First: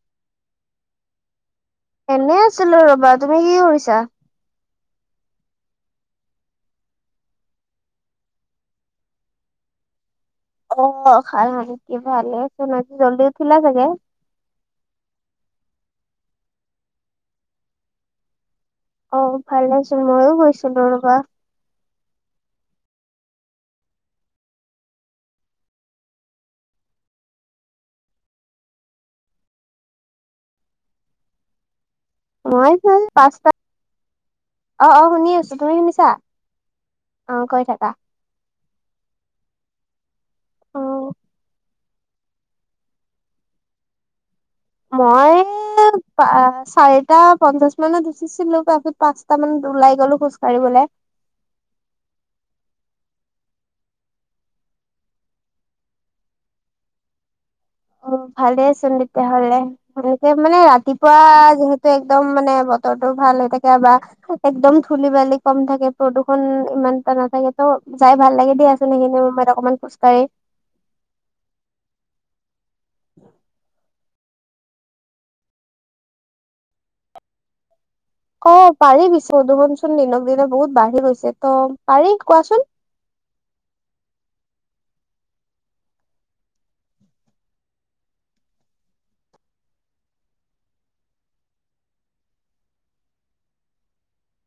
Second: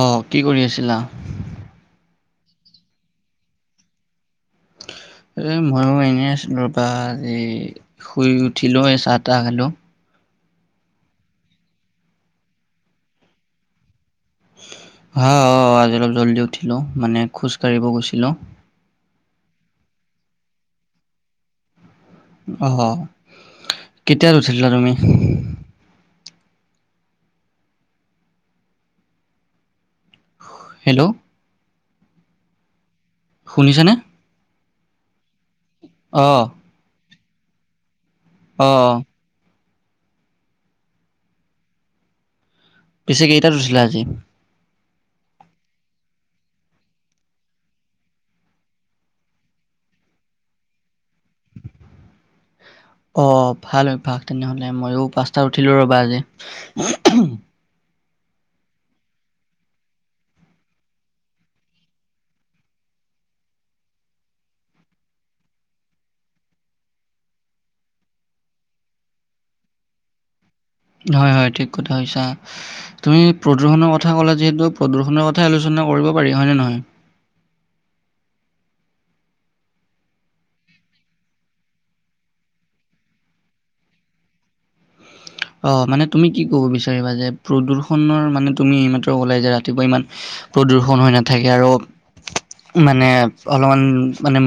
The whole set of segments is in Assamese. অ' কি কৰি আছিলা? এনেই আছিলো ৰবা তুমি কি কৰিছা? এই মইয়ো এনেই আছিলো পাই আজি, শুই উঠিলো এই চাহ- তাহ খালো। অ' খাই মেলি ভালে আছে আজি জল্দি উঠিলা চাগে? হ অ' আজি অলপ জল্দি উঠিলো মানে খোজ কাঢ়িব গৈছিলো। অ' ভাল নাছিল ময়ো গৈছিলো ৰবা। অ' কেইটাত উঠিছিলা তুমি? হেল্ল'? মই পাঁচ শুনিছেনে? অ', অ' শুনি আছো তুমি শুনিছা অ অ কৈ থাকা। অ', অ', পিছে কেইটাত উঠিলা আজি? মই চাৰিটা পঞ্চাশ মানত উঠিছিলো তাৰপিছত পাঁচটা মানত ওলাই গ'লো খোজ কাঢ়িবলে অ' ভাল অভ্যাস তেনেহলে ময়ো পাঁচটা উঠিলো ৰ'বা আজি। উম, ভালেই চোন তেতিয়াহ'লে। তাকে মানে ৰাতিপুৱা যিহেতু একদম মানে বতৰটো ভাল হৈ থাকে বা একদম ধূলি বালি কম থাকে প্ৰদূষণ ইমান এটা নাথাকে তো যাই ভাল লাগে দিয়া। এইখিনি অকমান খোজকাঢ়ি হয়, হয় ঠিক কথা কৈছা তুমি প্ৰদূষণৰ কথা ক'লে যিহেতু প্ৰদূষণৰ কথাই আলোচনা কৰিব পাৰি হয়নে নহয়। অ' পাৰি পিছে প্ৰদূষণ চোন দিনক দিনে বহুত বাঢ়ি গৈছে ত পাৰি কোৱাচোন? অ' মানে তুমি কি ক'ব বিচাৰিবা যে প্ৰদূষণৰ মানে তুমি এইমাত্ৰ ওলাই যে ৰাতিপুৱা ইমান প্ৰদূষন হৈ নাথাকে আৰু মানে অলপমান মানে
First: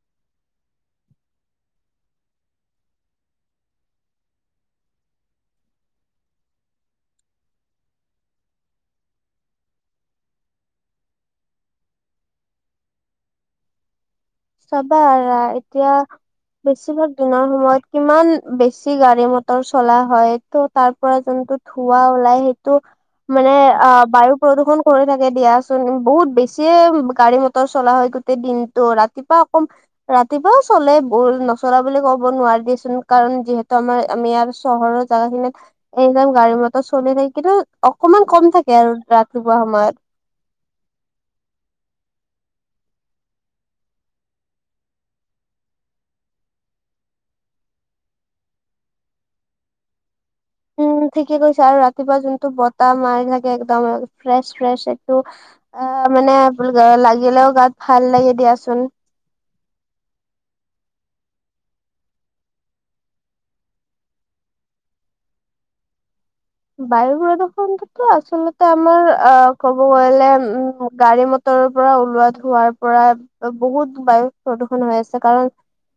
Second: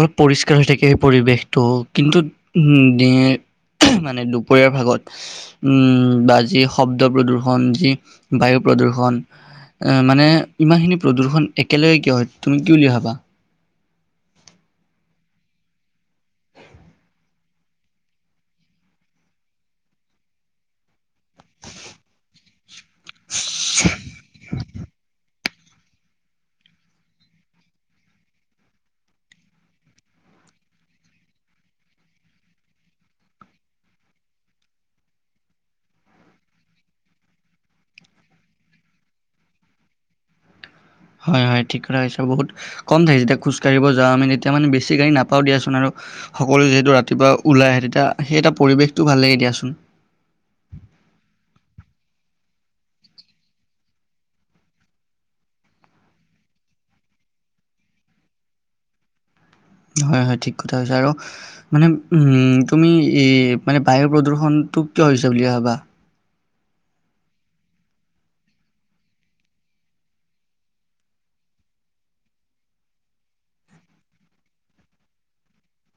অলপ পৰিষ্কাৰ হৈ থাকে সেই পৰিৱেশটো কিন্তু মানে দুপৰীয়াৰ ভাগত উম, বা যি শব্দ প্ৰদূ্ষন, যি বায়ু প্ৰদূৰ্ষন অ' মানে ইমান খিনি প্ৰদূষণ একেলগে কিয় হয় তুমি কি বুলি ভাবা? চাবা এতিয়া বেছিভাগ দিনৰ সময়ত কিমান বেছি গাড়ী মটৰ চলা হয় ত' তাৰ পৰা যোনটো ধুৱা ওলাই সেইটো মানে অ' বায়ু প্ৰদূষণ হৈ থাকে দিয়া। বহুত বেছিয়ে গাড়ী মটৰ চলা হয় গোটেই দিনটো ৰাতিপুৱা অকম ৰাতিপুৱাও চলে বহুত নচলা বুলি ক'ব নোৱাৰ দিয়চোন কাৰণ যিহেতু আমাৰ আমি ইয়াৰ চহৰত জোগা খিনিত এইজন গাড়ী মটৰ চলি থাক কিন্তু অকমান কম থাকে আৰু ৰাতিপুৱা সময়ত। হয়, হয় ঠিক কথা হৈছে বহুত কম থাকি যেতিয়া খোজকাঢ়িব যাওঁ আমি তেতিয়া মানে বেছি গাড়ী নাপাওঁ দিয়াচোন আৰু সকলোৱে যিহেতু ৰাতিপুৱা ওলাই আহে তেতিয়া সেই এটা পৰিৱেশটো ভাল লাগে দিয়াচোন। উম, ঠিকে কৈছা আৰু ৰাতিপুৱা যোনটো বতাহ মাৰি থাকে একদম ফ্ৰেছ ফ্ৰেছ একটো অ' মানে লাগিলেও গাত ভাল লাগে দিয়াচোন। হয়, হয় ঠিক কথা কৈছা আৰু মানে উম, তুমি এ মানে বায়ুৰ প্ৰদূষণটো কিয় হৈছে বুলি ভাবা? বায়ু প্ৰদূষণতো আচলতে আমাৰ অ' ক'ব গলে উম গাড়ী ম তৰ পৰা ওলোৱা ধোৱাৰ পৰা বহুত বায়ু প্ৰদূষন হৈ আছে কাৰণ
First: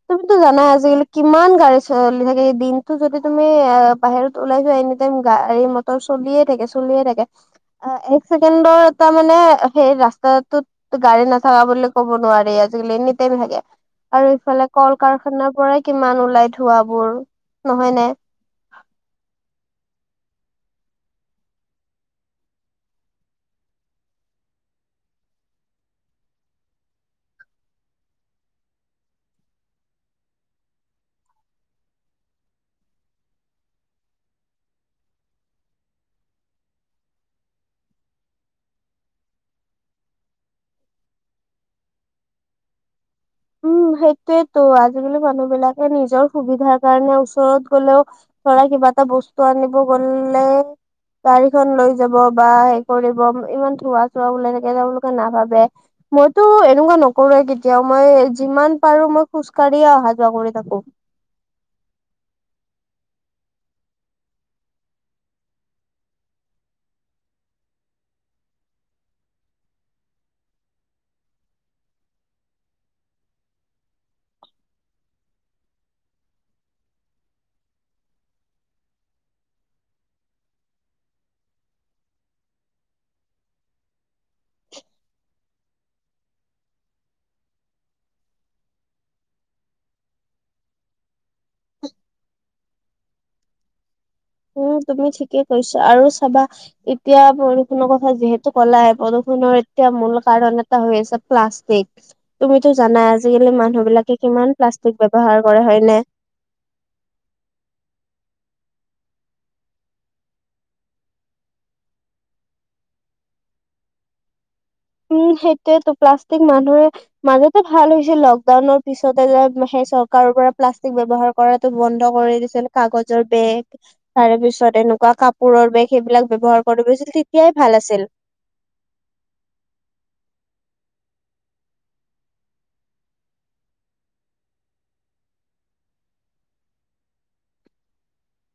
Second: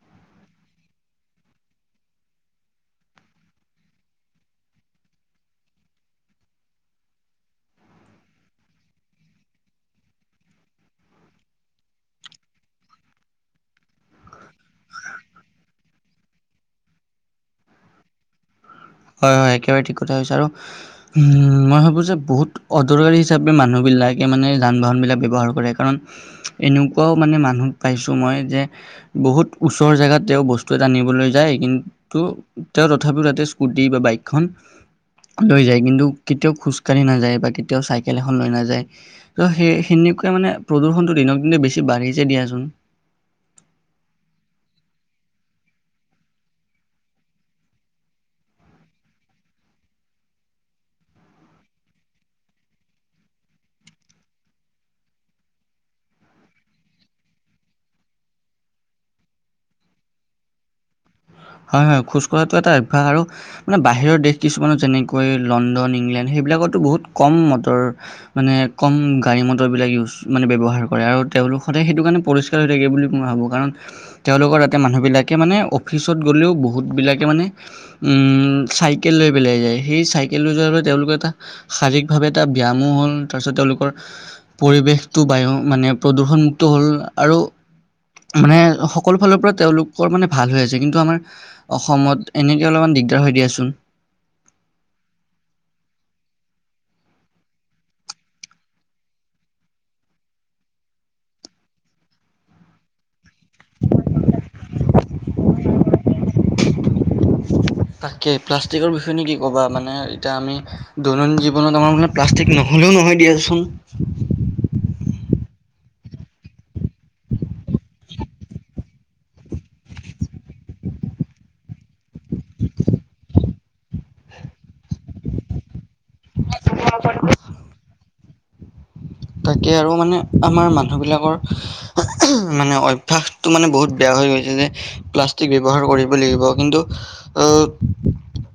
তুমিতো জানাই আজিকালি কিমান গাড়ী চলি থাকে দিনতটো যদি তুমি অ' বাহিৰত ওলাই যোৱা এনি টাইম গাড়ী মটৰ চলিয়ে থাকে চলিয়ে থাকে। অ' এক চছেকেণ্ডৰ এটাৰ মানে সেই ৰাস্তাটোত ত গাড়ী নাথাকা বুলি ক'ব নোৱাৰি! আজিকালি এনিটাইম থাকে! আৰু ইফালে কল কাৰখানা পৰাই কিমান ওলাই ধোঁৱাবোৰ নহয় নে। হয়, হয়! একেবাৰে ঠিক কথা কৈছা আৰু উ মই ভাবো যে বহুত অদৰকাৰী হিচাপে মানুহবিলাকে মানে যান বাহন বিলাক ব্যৱহাৰ কৰে! কাৰণ এনেকুৱাও মানে মানুহ পাইছোঁ! মই যে বহুত ওচৰ জেগাত তেওঁ বস্তু এটা আনিবলৈ যায়! কিন্তু তেওঁ তথাপিও তাতে স্কুটি বা বাইকখন লৈ যায়! কিন্তু কেতিয়াও খোজকাঢ়ি নাযায়! বা কেতিয়াও চাইকেল এখন লৈ নাযায়! ত' সেই সেনেকুৱে মানে প্ৰদূষণটো দিনক দিন বেছি বাঢ়িছে দিয়াচোন। উম, সেইটোয়েতো আজিকালি মানুহবিলাকে নিজৰ সুবিধাৰ কাৰণে ওচৰত গ'লেও ধৰা কিবা এটা বস্তু আনিব গ'ল্লে গাড়ীখন লৈ যাব বা হেৰি কৰিব, ইমান ধোঁৱা- চোৱা ওলাই থাকে, তেওঁলোকে নাভাবে। মইতো এনেকুৱা নকৰোৱে কেতিয়াও। মই, যিমান পাৰোঁ, মই খোজ কাঢ়িয়ে, অহা- যোৱা কৰি থাকোঁ। হয়, হয়! খোজ কঢ়াটো এটা অভ্যাস আৰু মানে, বাহিৰৰ দেশ কিছুমানৰ যেনেকৈ, লণ্ডন- ইংলেণ্ড সেইবিলাকতো, বহুত কম মটৰ। মানে, কম গাড়ী মটৰবিলাক ইউজ, মানে ব্যৱহাৰ কৰে আৰু তেওঁলোক, সদায় সেইটো কাৰণে, পৰি পৰিস্কাৰ হৈ থাকে বুলি মই ভাবো! কাৰণ, তেওঁলোকৰ তাতে, মানুহবিলাকে মানে, অফিচ অফিচত গ'লেও বহুতবিলাকে মানে, উম! চাইকেল লৈ পেলাই যায়। সেই, চাইকেল লৈ যোৱাৰ বাবে, তেওঁলোকে এটা শাৰীৰিকভাৱে এটা ব্যায়ামো হ'ল। তাৰপিছত, তেওঁলোকৰ পৰিৱেশটো, বায়ু মানে, প্ৰদূষণমুক্ত হ'ল আৰু মানে, সকলো ফালৰ পৰা তেওঁলোকৰ মানে, ভাল হৈ আছে। যে কিন্তু আমাৰ, অসমত এনেকে, অলপমান দিগদাৰ হৈ দিয়াচোন! উম, তুমি ঠিকে কৈছা! আৰু চাবা! এতিয়া, প্ৰদূষণৰ কথা যিহেতু ক'লাই, প্ৰদূষণৰ এতিয়া মূল কাৰণ, এটা হৈ আছে, প্লাষ্টিক। তুমিতো জানাই! আজিকালি মানুহ বিলাকে, কিমান প্লাষ্টিক ব্যৱহাৰ কৰে! হয়নে? তাকেই, প্লাষ্টিকৰ বিষয়ে নো কি ক'বা! মানে, এতিয়া আমি দৈনন্দিন জীৱনত, আমাৰ মানে, প্লাষ্টিক নহ'লেও নহয় দিয়াচোন। উম, সেইটোৱতো! প্লাষ্টিক মানুহে মাজতে ভাল হৈছিল! লকডাউনৰ পিছতে যে, সেই চৰকাৰৰ পৰা প্লাষ্টিক ব্যৱহাৰ কৰাতো বন্ধ কৰি দিছিল, কাগজৰ বেগ। তাৰে পিছত, এনেকুৱা কাপ কাপোৰৰ বেগ, সেইবিলাক ব্যৱহাৰ কৰি, [unintelligible] তেতিয়াই ভাল আছিল! তাকে আৰু মানে, আমাৰ মানুহবিলাকৰ মানে, অভ্যাসতটো মানে, বহুত বেয়া হৈ গৈছে, যে। প্লাষ্টিক ব্যৱহাৰ কৰিব লাগিব। কিন্তু, আঁ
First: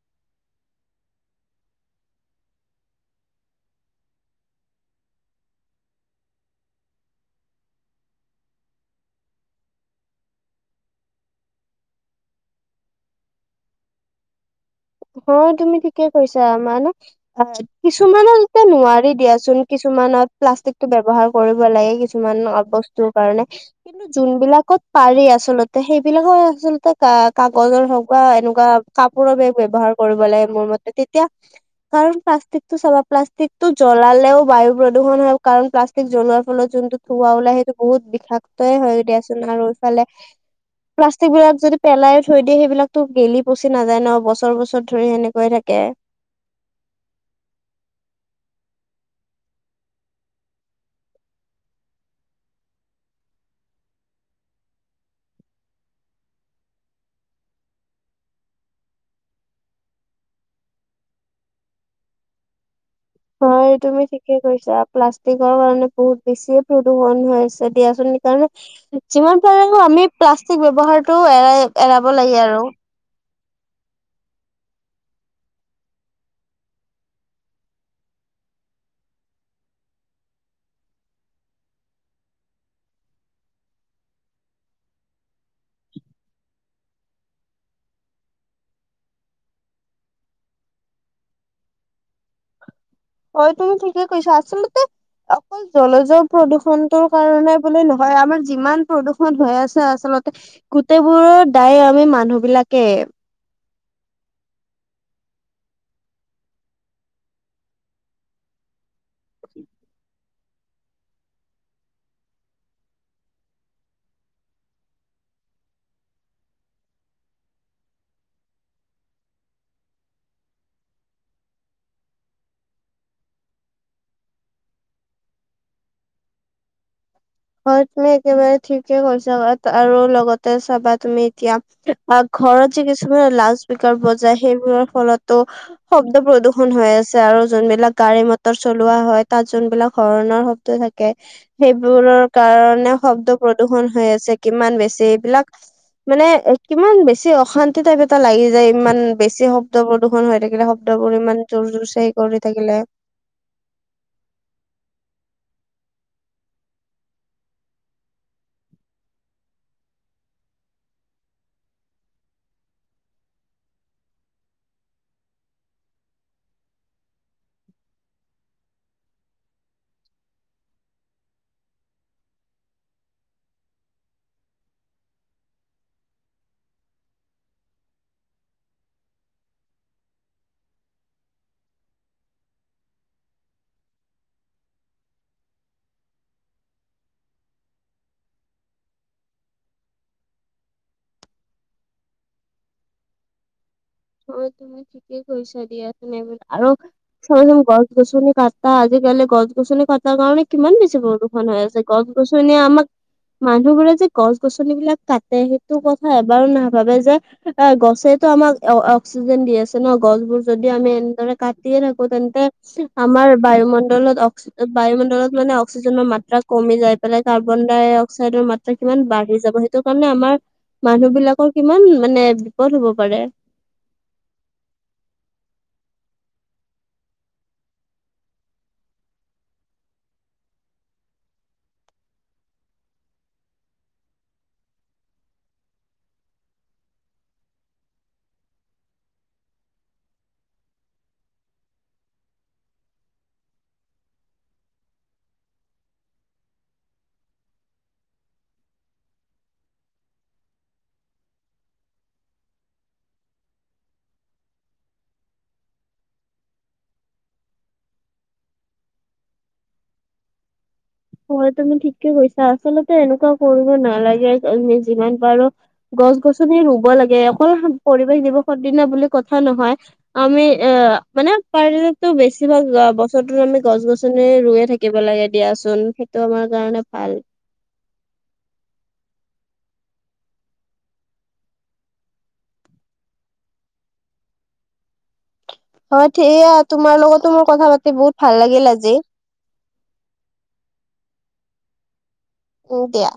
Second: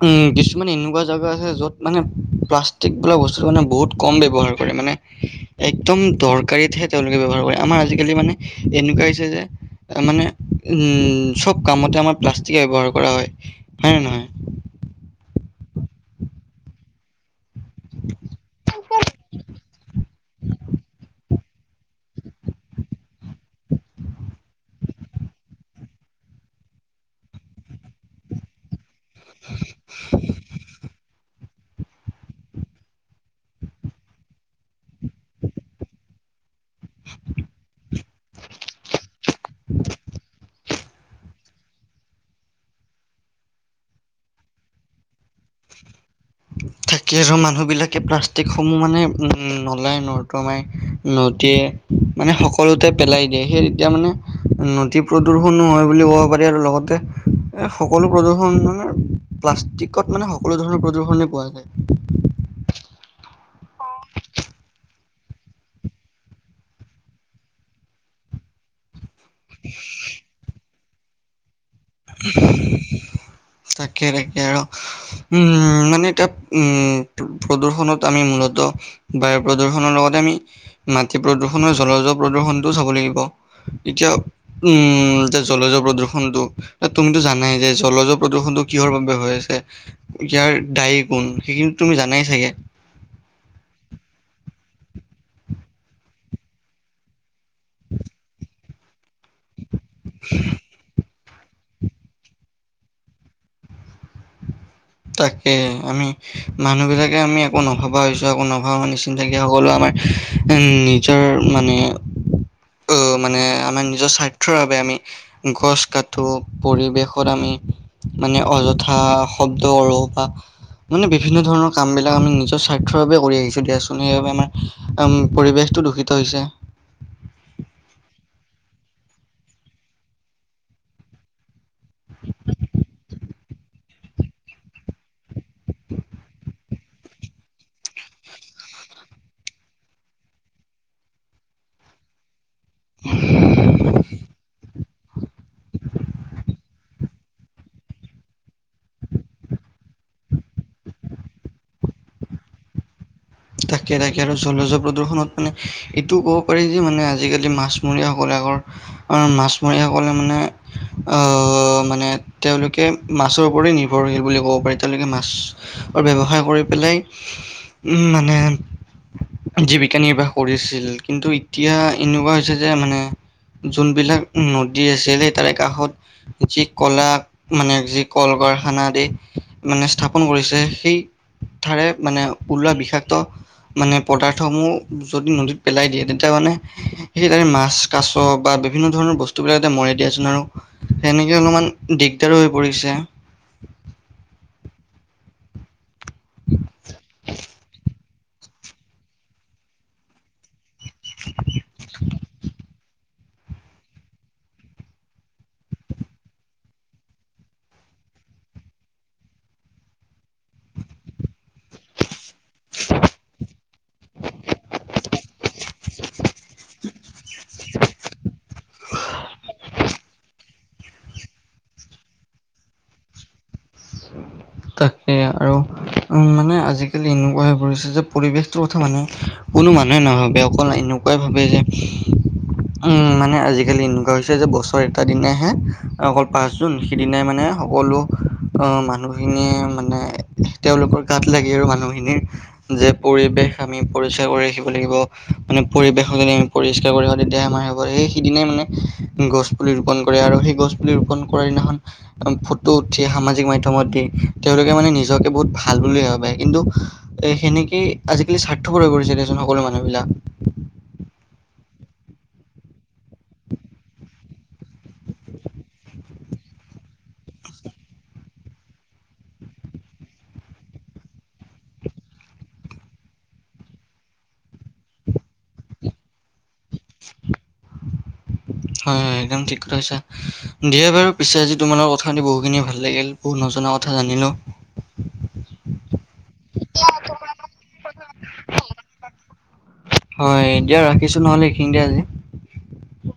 উম, কিছুমান এনেকুৱা জাগা আছে, য'ত মানে, প্লাষ্টিক বোলা বস্তুটো মানে, বহুত কম ব্যৱহাৰ কৰে মানে। একদম দৰকাৰীতহে তেওঁলোকে ব্যৱহাৰ কৰে। আমাৰ আজিকালি মানে, এনেকুৱা হৈছে যে, মানে, উম! চব কামতে আমাৰ, প্লাষ্টিক ব্যৱহাৰ কৰা হয়। হয় নে নহয়? অ'! তুমি ঠিকে কৈছা! আমাৰনো [unintelligible] কিছুমানত এতিয়া, নোৱাৰি দিয়াচোন। কিছুমানত, প্লাষ্টিকটো ব্যৱহাৰ কৰিব লাগে, কিছুমান বস্তু বস্তু কাৰণে। কিন্তু যোনবিলাকত পাৰি আচলতে, সেইবিলাকৰ আচলতে, কা কাগজৰ হওঁক বা এনেকুৱা কাপোৰৰ বেগ ব্যৱহাৰ কৰিব লাগে, মোৰ মতে। তেতিয়া, কাৰণ, প্লাষ্টিকটো চাবা! প্লাষ্টিকটো জ্বলালেও বায়ু প্ৰদূষণ হয়। কাৰণ, প্লাষ্টিক জ্বলোৱাৰ ফলত যোনটো ধোঁৱা ওলায়, সেইটো বহুত বিষাক্তই হয়! দিয়াচোন আৰু এইফালে প্লাষ্টিক বিলাক যদি, পেলাই থৈ দিয়ে, সেইবিলাকতো, গেলি-পচি নাযায় ন' বস্তু। বছৰ-বছৰ ধৰি সেনেকোৱাই থাকে। [unintelligible] কিছু মানুহবিলাকে, প্লাষ্টিকসমূহ মানে, নলাই- নৰ্দমাই, নদীয়ে মানে, সকলোতে পেলাই দিয়ে। সেই তেতিয়া মানে, নদী প্ৰদূষনো হয় বুলি ক'ব পাৰি আৰু লগতে এ, সকলো প্ৰদূষণ মানে, প্লাষ্টিকত মানে, সকলো ধৰণৰ প্ৰদূ প্ৰদূষণে পোৱা যায়। হয়, তুমি ঠিকে কৈছা! প্লাষ্টিকৰ কাৰণে বহুত বেছিয়ে প্ৰদূষণ হৈ আছে দিয়াচোন! সেই কাৰণে, যিমান পাৰো আমি প্লাষ্টিক ব্যৱহাৰটো এৰাই এৰাব লাগে আৰু তাকে তাকে আৰু উম মানে এতিয়া উম প্ৰদূষনত আমি মূলত বায়ু প্ৰদূ্ষনৰ লগতে আমি মাটি প্ৰদূ্ষণ আৰু জলজ প্ৰদূ্ষণটো চাব লাগিব, তেতিয়া উম এতিয়া জলজৰ প্ৰদূষণটো এ তুমিতো জানাই যে জলজ প্ৰদূষণটো কিহৰ বাবে হৈ আছে? ইয়াৰ দায়ী কোন, সেইখিনি তুমি জানাই চাগে হয় তুমি ঠিকে কৈছা আচলতে অকল জলজৰ প্ৰদূষণটোৰ কাৰণে বোলে নহয় আমাৰ যিমান প্ৰদূষণ হৈ আছে আচলতে গোটেইবোৰৰ দায়ী আমি মানুহ বিলাকে তাকে আমি মানুহবিলাকে আমি একো নভবা হৈছো একো নভাবা নিচিন্তাকে সকলো আমাৰ উম নিজৰ মানে অহ মানে আমাৰ নিজৰ স্বাৰ্থৰ বাবে আমি গছ কাটো, পৰিৱেশত আমি মানে অযথা শ ব্দ কৰো বা মানে বিভিন্ন ধৰণৰ কামবিলাক আমি নিজৰ স্বাৰ্থৰ বাবে কৰি আহিছো দিয়াচোন সেইবাবে আমাৰ কাম পৰিৱেশটো দূষিত হৈছে হয় তুমি একেবাৰে ঠিকেই কৈছা আৰু লগতে চাবা তুমি এতিয়া ঘৰত যে কিছুমানে লাউড স্পীকাৰ বজায় সেইবোৰৰ ফলতো শব্দ প্ৰদূষন হৈ আছে আৰু যোনবিলাক গাড়ী মটৰ চলোৱা হয় তাত যোনবিলাক হৰণৰ শ ব্দ থাকে সেইবোৰৰ কাৰণে শব্দ প্ৰদূষণ হৈ আছে কিমান বেছি এইবিলাক মানে কিমান বেছি অশা ন্তি টাইপ এটা লাগি যায় ইমান বেছি শব্দ প্ৰদূষণ হৈ থাকিলে শব্দবোৰ ইমান জোৰ জোৰ চাই কৰি থাকিলে। তাকে তাকে আৰু জলজ প্ৰদূষণত মানে এইটোও ক'ব পাৰি যে মানে আজিকালি মাছমৰীয়াসকলে আগৰ মাছমৰীয়াসকলে মানে আ মানে তেওঁলোকে মাছৰ ওপৰতে নিৰ্ভৰশীল বুলি ক'ব পাৰি তেওঁলোকে মাছৰ ব্যৱসায় কৰি পেলাই উম মানে জীৱিকা নিৰ্বাহ কৰিছিল, কিন্তু এতিয়া এনেকোৱা হৈছে যে মানে যোনবিলাক নদী আছিলে তাৰে কাষত যি কলা মানে যি কল কাৰখানা আদি মানে স্থাপন কৰিছে সেই তাৰে মানে ওলোৱা বিষাক্ত মানে পদাৰ্থসমূহ যদি নদীত পেলাই দিয়ে তেতিয়া মানে সেই তাৰে মাছ, কাছ বা বিভিন্ন ধৰণৰ বস্তুবিলাকতে মৰে দিয়াচোন আৰু সেনেকে অলপমান দিগদাৰো হৈ পৰিছে। হয় তুমি ঠিকেই কৈছা দিয়া তুমি এইবোৰ আৰু চোৱা চোন গছ গছনি কাট তা আজিকালি গছ-গছনি কটাৰ কাৰণে কিমান বেছি প্ৰদূষণ হৈ আছে গছ-গছনিয়ে আমাক মানুহবোৰে যে গছ-গছনিবিলাক কাটে সেইটো কথা এবাৰো নাভাবে যে এ গছেতো আমাক অ অক্সিজেন দি আছে ন গছবোৰ যদি আমি এনেদৰে কাটিয়ে থাকো তে ন্তে আমাৰ বায়ুমণ্ডলত অক্স বায়ুমণ্ডলত মানে অক্সিজেনৰ মাত্ৰা কমি যাই পেলাই কাৰ্বন ডাই অক্সাইডৰ মা ত্ৰা কিমান বাঢ়ি যাব সেইটো কাৰণে আমাৰ মানুহ বিলাকৰ কিমান মানে বিপদ হব পাৰে। তাকে আৰু উম, মানে আজিকালি এনেকুৱা হৈ পৰিছে যে, পৰিৱেশটোৰ কথা মানে কোনো মানুহে নভাবে অকল এনেকা কাই [unintelligible] ভাবে যে উম, মানে আজিকালি এনেকুৱা হৈছে যে- বছৰ এটা দিনাইহে অকল পাছ জুন, সিদিনাই মানে সকলো অ, মানুহখিনিয়ে মানে তেওঁলোকৰ গাত লাগি আৰু মানুহখিনিৰ যে পৰিৱেশ আমি পৰিষ্কাৰ কৰি ৰাখিব লাগিব, মানে পৰিৱেশত যদি আমি পৰিষ্কাৰ কৰি ৰাখিব তেতিয়াহে হ'ব, সেই সিদিনাই মানে গছ- পুলি ৰোপণ কৰে, আৰু সেই গছ পুলি ৰোপণ কৰাৰ দিনাখন ফটো উঠি সামাজিক মাধ্যমত দি, তেওঁলোকে মানে নিজকে বহুত ভাল বুলি ভাবে কিন্তু এ, সেনেকে আজিকালি স্বাৰ্থ হৈ পৰিছে, দিয়াচোন সকলো মানুহবিলাক হয়, তুমি ঠিকে কৈছা। আচলতে এনেকুৱা কৰিব নালাগে, আমি যিমান পাৰো গছ -গছনি ৰুব লাগে, অকল পৰিৱেশ দিৱসৰ দিনা বুলি কথা নহয়। আমি অ, মানে পাৰিলেটো বেছিভাগ যোৱা বছৰটোত আমি গছ-গছনি ৰুইয়ে থাকি দিব লাগে দিয়াচোন, সেইটো আমাৰ কাৰণে ভাল। উ [unintelligible] হয়, হয়, একদম ঠিক কথা কৈছা, দিয়া বাৰু পিছে আজি তোমাৰ লগত কথা পাতি বহুখিনি ভাল লাগিল। বহু নজনা কথা জানিলোঁ। হয়, ঠিয়া, তোমাৰ লগতো মোৰ কথা পাতি বহুত ভাল লাগিল আজি। হয়, এতিয়া ৰাখিছোঁ, নহ'লে এইখিনি দিয়া আজি উম, দিয়া।